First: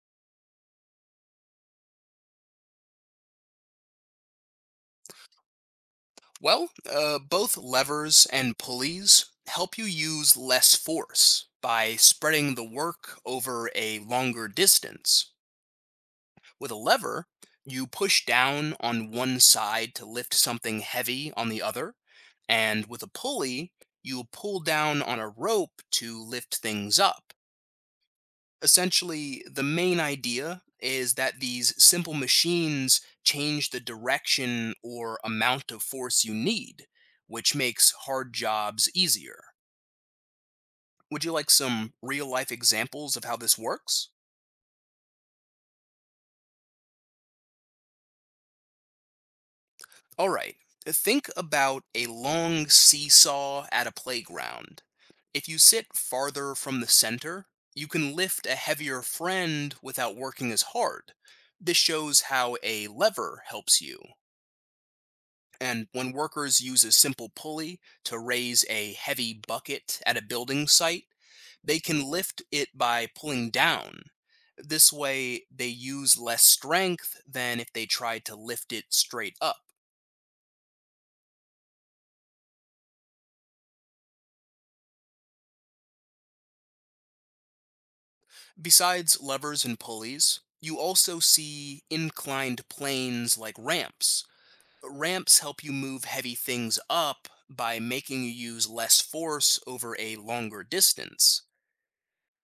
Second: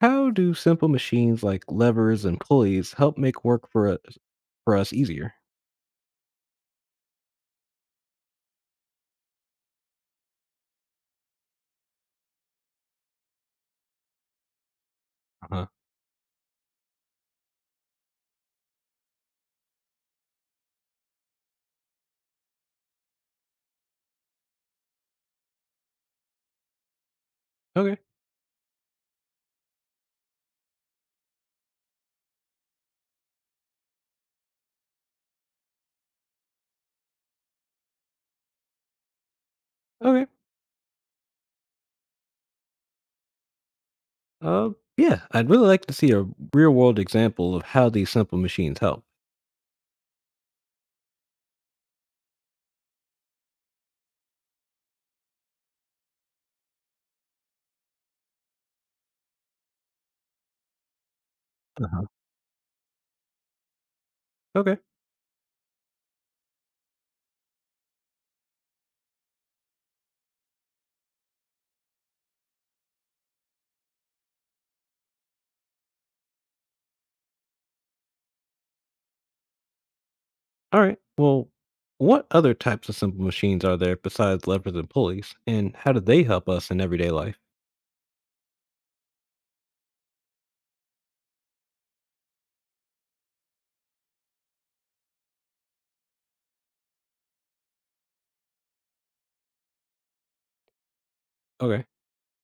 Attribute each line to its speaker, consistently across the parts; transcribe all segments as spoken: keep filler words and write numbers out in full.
Speaker 1: How do simple machines like levers and pulleys help make work for us for us easier?
Speaker 2: Well, uh, both levers and pulleys help you use less force by spreading the work over a longer distance.
Speaker 1: Uh-huh.
Speaker 2: With a lever, you push down on one side to lift something heavy on the other, and with a pulley, you pull down on a rope to lift things up.
Speaker 1: Okay.
Speaker 2: Essentially, the main idea is that these simple machines change the direction or amount of force you need, which makes hard jobs easier.
Speaker 1: Okay.
Speaker 2: Would you like some real life examples of how this works?
Speaker 1: Uh, yeah, I'd really like to see a real world example of how these simple machines help.
Speaker 2: All right, think about a long seesaw at a playground. If you sit farther from the center, you can lift a heavier friend without working as hard. This
Speaker 1: Uh-huh.
Speaker 2: shows how a lever helps you.
Speaker 1: Okay.
Speaker 2: And when workers use a simple pulley to raise a heavy bucket at a building site, they can lift it by pulling down. This way, they use less strength than if they tried to lift it straight up.
Speaker 1: All right. Well, what other types of simple machines are there besides levers and pulleys, and how do they help us in everyday life?
Speaker 2: Besides levers and pulleys, you also see inclined planes like ramps. Ramps help you move heavy things up by making you use less force over a longer distance.
Speaker 1: Okay.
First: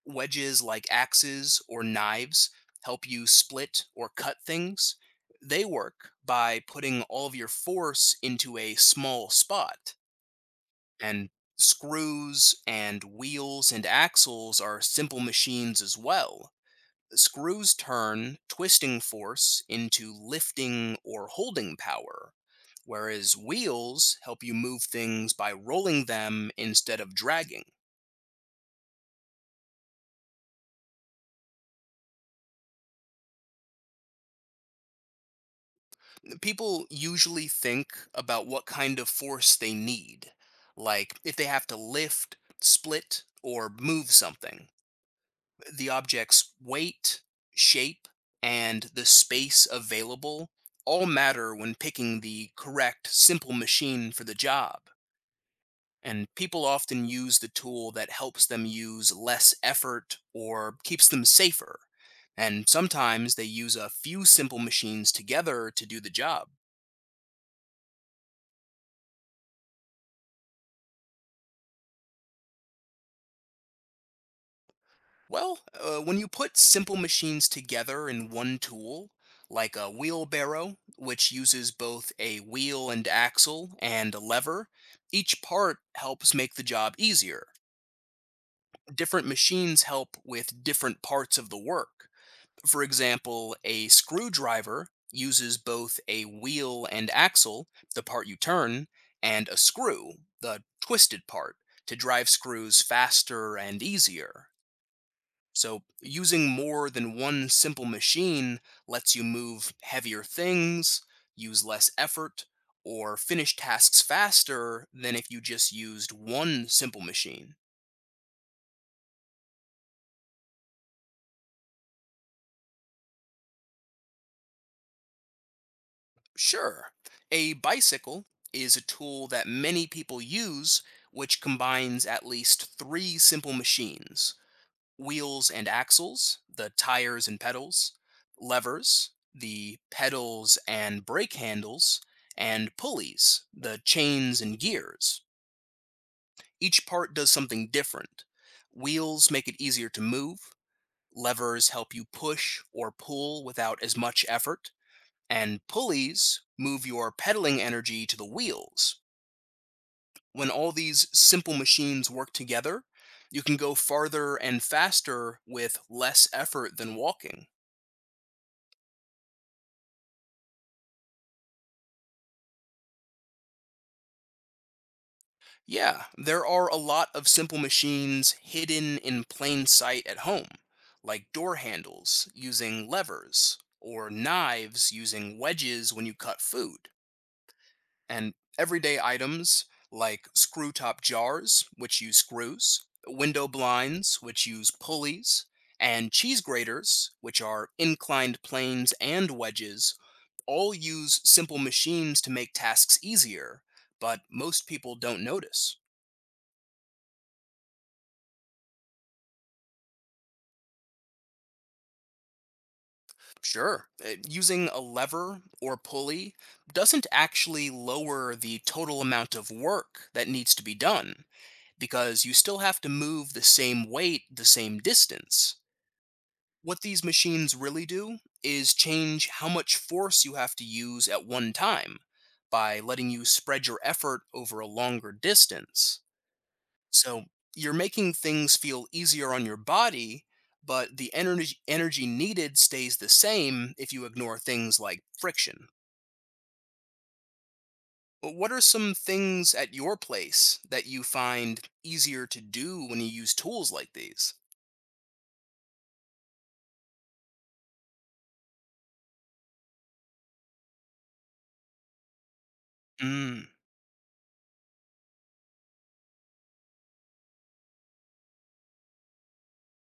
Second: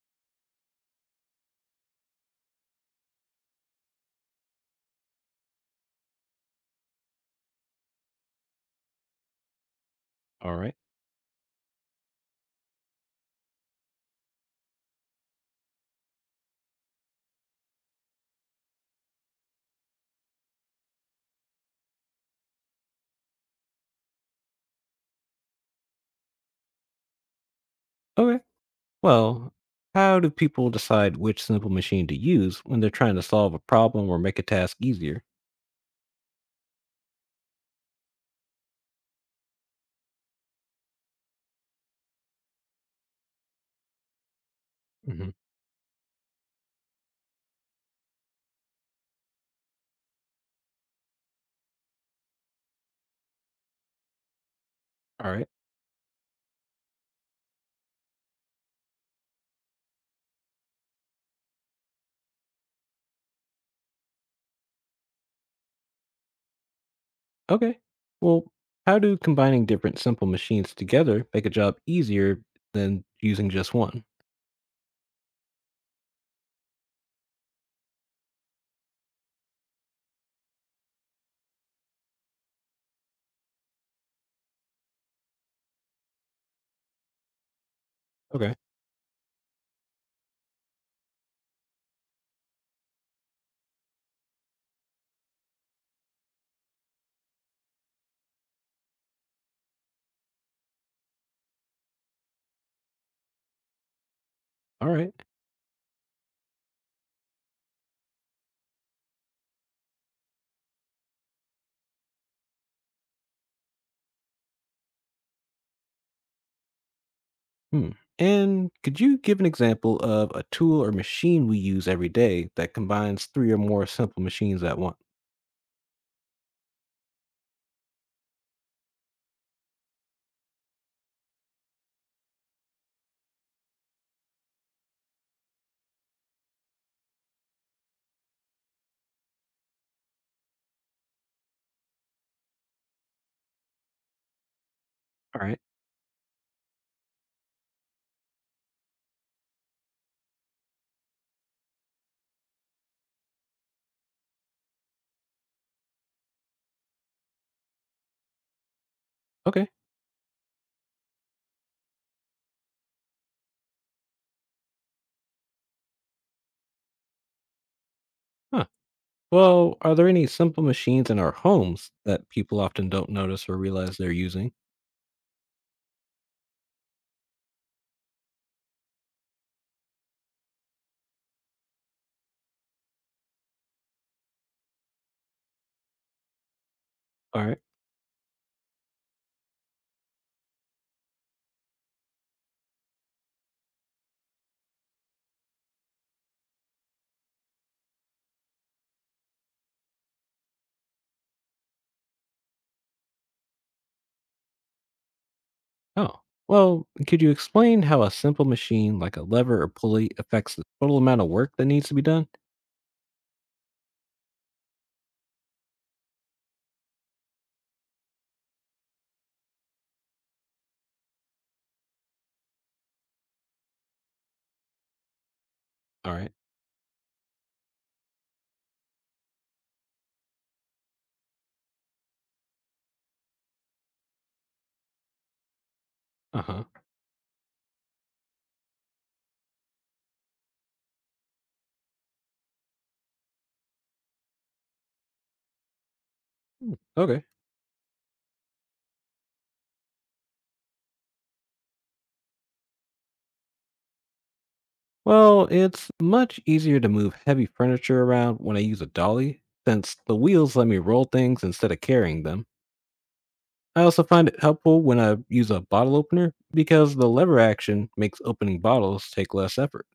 Speaker 2: Wedges like axes or knives help you split or cut things. They work by putting all of your force into a small spot.
Speaker 1: All right.
Speaker 2: And screws and wheels and axles are simple machines as well. Screws turn twisting force into lifting or holding power, whereas wheels help you move things by rolling them instead of dragging.
Speaker 1: Okay. Well, how do people decide which simple machine to use when they're trying to solve a problem or make a task easier?
Speaker 2: People usually think about what kind of force they need, like if they have to lift, split, or move something.
Speaker 1: Mhm.
Speaker 2: The object's weight, shape, and the space available all matter when picking the correct simple machine for the job.
Speaker 1: All right.
Speaker 2: And people often use the tool that helps them use less effort or keeps them safer. And sometimes they use a few simple machines together to do the job.
Speaker 1: Okay. Well, how do combining different simple machines together make a job easier than using just one?
Speaker 2: Well, uh, when you put simple machines together in one tool, like a wheelbarrow, which uses both a wheel and axle and a lever, each part helps make the job easier.
Speaker 1: Okay.
Speaker 2: Different machines help with different parts of the work. For example, a screwdriver uses both a wheel and axle, the part you turn, and a screw, the twisted part, to drive screws faster and easier.
Speaker 1: All right.
Speaker 2: So, using more than one simple machine lets you move heavier things, use less effort, or finish tasks faster than if you just used one simple machine.
Speaker 1: Hmm. And could you give an example of a tool or machine we use every day that combines three or more simple machines at once?
Speaker 2: Sure, a bicycle is a tool that many people use, which combines at least three simple machines: wheels and axles, the tires and pedals, levers, the pedals and brake handles, and pulleys, the chains and gears.
Speaker 1: All right.
Speaker 2: Each part does something different. Wheels make it easier to move, levers help you push or pull without as much effort, and pulleys move your pedaling energy to the wheels.
Speaker 1: Okay.
Speaker 2: When all these simple machines work together, you can go farther and faster with less effort than walking.
Speaker 1: Huh. Well, are there any simple machines in our homes that people often don't notice or realize they're using?
Speaker 2: Yeah, there are a lot of simple machines hidden in plain sight at home, like door handles using levers, or knives using wedges when you cut food,
Speaker 1: All right.
Speaker 2: and everyday items like screw top jars, which use screws, window blinds, which use pulleys, and cheese graters, which are inclined planes and wedges, all use simple machines to make tasks easier, but most people don't notice.
Speaker 1: Oh. Well, could you explain how a simple machine like a lever or pulley affects the total amount of work that needs to be done?
Speaker 2: Sure. Uh, Using a lever or pulley doesn't actually lower the total amount of work that needs to be done because you still have to move the same weight the same distance.
Speaker 1: All right.
Speaker 2: What these machines really do is change how much force you have to use at one time by letting you spread your effort over a longer distance.
Speaker 1: Uh-huh.
Speaker 2: So you're making things feel easier on your body, but the energy energy needed stays the same if you ignore things like friction.
Speaker 1: Okay.
Speaker 2: Wh- What are some things at your place that you find easier to do when you use tools like these?
Speaker 1: Well, it's much easier to move heavy furniture around when I use a dolly, since the wheels let me roll things instead of carrying them.
Speaker 2: Mm.
Speaker 1: I also find it helpful when I use a bottle opener because the lever action makes opening bottles take less effort.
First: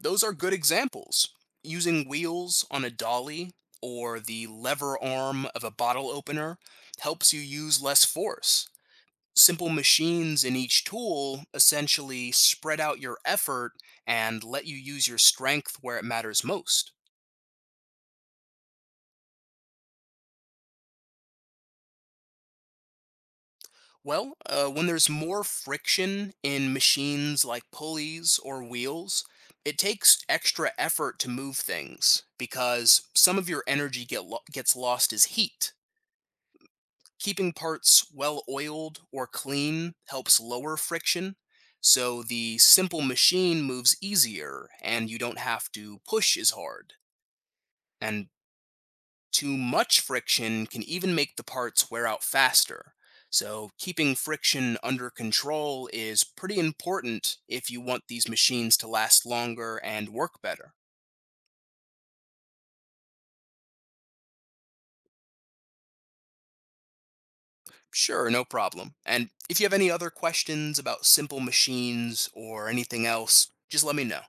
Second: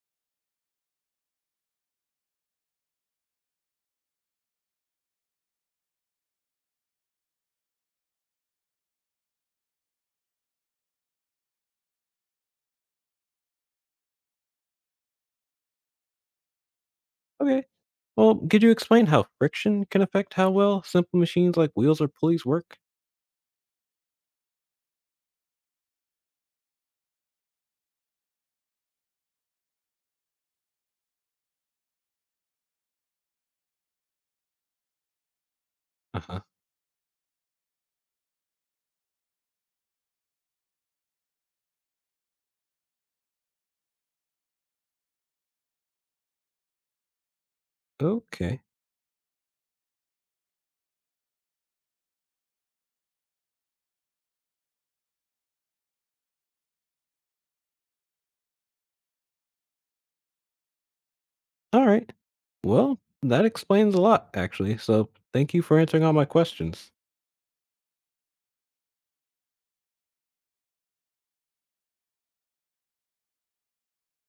Speaker 2: Those are good examples. Using wheels on a dolly or the lever arm of a bottle opener helps you use less force. Simple machines in each tool essentially spread out your effort and let you use your strength where it matters most.
Speaker 1: Okay. Well, could you explain how friction can affect how well simple machines like wheels or pulleys work?
Speaker 2: Well, uh, when there's more friction in machines like pulleys or wheels, it takes extra effort to move things because some of your energy get lo- gets lost as heat.
Speaker 1: Uh-huh.
Speaker 2: Keeping parts well oiled or clean helps lower friction, so the simple machine moves easier and you don't have to push as hard. And
Speaker 1: Okay.
Speaker 2: Too much friction can even make the parts wear out faster. So, keeping friction under control is pretty important if you want these machines to last longer and work better.
Speaker 1: All right. Well, that explains a lot, actually. So thank you for answering all my questions.
Speaker 2: Sure, no problem. And if you have any other questions about simple machines or anything else, just let me know.